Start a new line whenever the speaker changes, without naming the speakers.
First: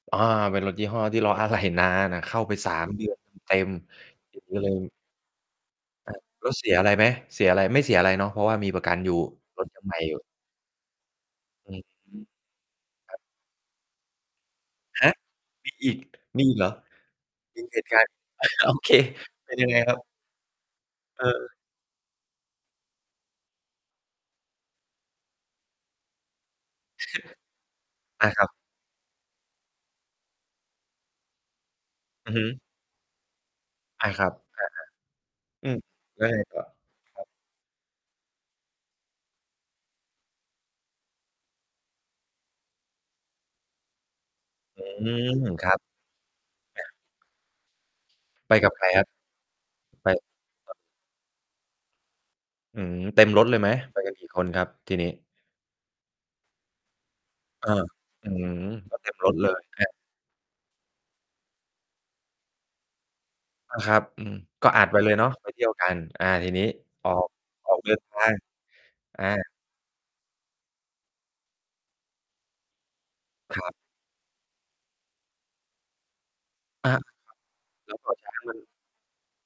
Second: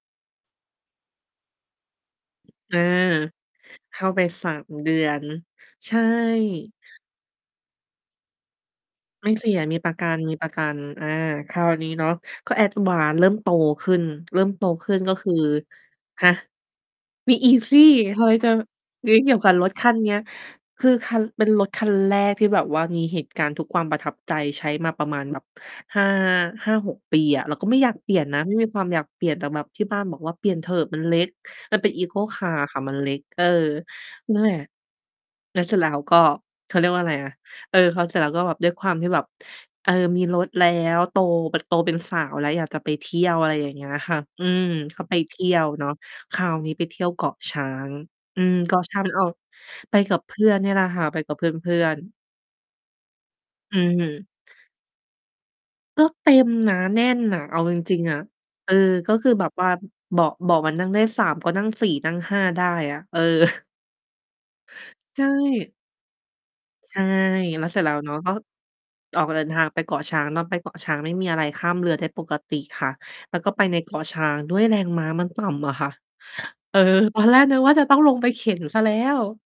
อา เป็นรถยี่ห้อที่ รอ อะไหล่นานอะ เข้าไป สา
อา
ม เดือนเต็ม
เข้าไป
ๆ เก็บ
สา
ไว้
ม
เล
เด
ย
ือน ใช่
อา รถเสียอะไรไหม? เสียอะไร? ไม่เสียอะไรเนาะ เพราะว่ามีประกันอยู่
ไม่เสีย
รถ
มี
ยัง
ป
ใ
ร
หม
ะ
่
กั
อยู่
น ๆ อ่า ครา
อ
ว
ื
น
อ
ี้เนาะ
ฮึ
ก็
คร
advance
ับ
เริ่มโตขึ้น เริ่มโตขึ้น
ฮ
ก
ะ
็คือ
มีอีก
ฮะ
มีอีกเหรอ?
มีอีก
มี
ส
เห
ิ
ตุการณ์
ทำไมจะ
โอเค
เลี้ยงเกี่ยวก
เป
ั
็
บ
นย
ร
ัง
ถ
ไง
คั
คร
น
ับ?
เนี้ย คือคั
เ
น เป็น
ออ
รถคันแรกที่แบบว่ามีเหตุการณ์ทุกความประทับใจ ใช้มาประมาณแบบ 5- 5-6 ปีอะ เราก็ไม่อยากเปลี่ย
อ
น
า
น
ค
ะ
รั
ไม
บ
่มีความอยากเปลี่ยน แต่แบบที่บ้านบอกว่า "เปลี่ยนเถอะ มันเล็ก" มันเป็น eco
อือฮึ
car ค่ะ มันเล็ก เออ
อา ครับ
นั่นแหล
อ
ะ
า
แล้
ๆ
ว
อื
เสร็
อ
จแล้วก็
แล้วไงต่อ?
เขาเรียกว่าอะไร
ครับ
นะ เออ พอ เสร็จแล้วก็ด้วยความที่แบบ เออ มีรถแล้ว โตแบบ โตเป็นสาวแล้ว อยากจะไปเที่ยว อะไรอย่างเงี้ยค่ะ อืม
อื
ก็ไปเ
ม
ที่ย
ค
ว
รับ
เนาะ คราวนี้
อ
ไป
า
เที่ยวเกาะช้าง อื
ไป
ม
กั
เ
บ
กา
ใค
ะ
ร
ช้
ค
า
ร
ง
ับ?
มันออก ไป
ไป
กับเพื่อนน
ค
ี่
รับ
แหละค่ะ ไปกับเพื่อน ๆ
อืม เต็มรถเลยไหม?
อือ
ไป
ฮึ
กันกี่ คนครับทีนี้?
ก็เต็ม นะ แน่นอะ เอา
เออ
จริง ๆ อะ
อือ
เออ
ก็เต
ก
็
็
ม
ค
ร
ือ
ถ
แบ
เล
บ
ย
ว่า
ครับ
เบาะ เบาะมัน นั่งได้ 3 ก็นั่ง 4 นั่ง 5 ได้อะ เออ
อา ครับ อือ ก็อัดไปเลย
ใช
เนาะ ไป เที่ย
่
วกัน อ่า ทีนี้
ใช่
ออก
แล้
อ
ว
อ
เสร
ก
็จแ
เ
ล
ดิ
้ว
น
เน
ท
าะ
า
ก็
ง
อ
อ
อกเดิ
า
นทางไปเกาะช้าง ตอนไปเกาะช้างไม่มีอะไร ข้ามเรือได้ปกติค่ะ แล้วก็
ค
ไป
รั
ใ
บ
น เกาะช้างด้วย แรงม้ามันต่ำอะค่ะ เออ
อา ครับ
ตอนแรกนึกว่า จะ
แล
ต
้
้
ว
อง
เก
ล
าะ
งไ
ช
ป
้า
เ
ง
ข
ม
็
ั
นเ
น
สียแล้ว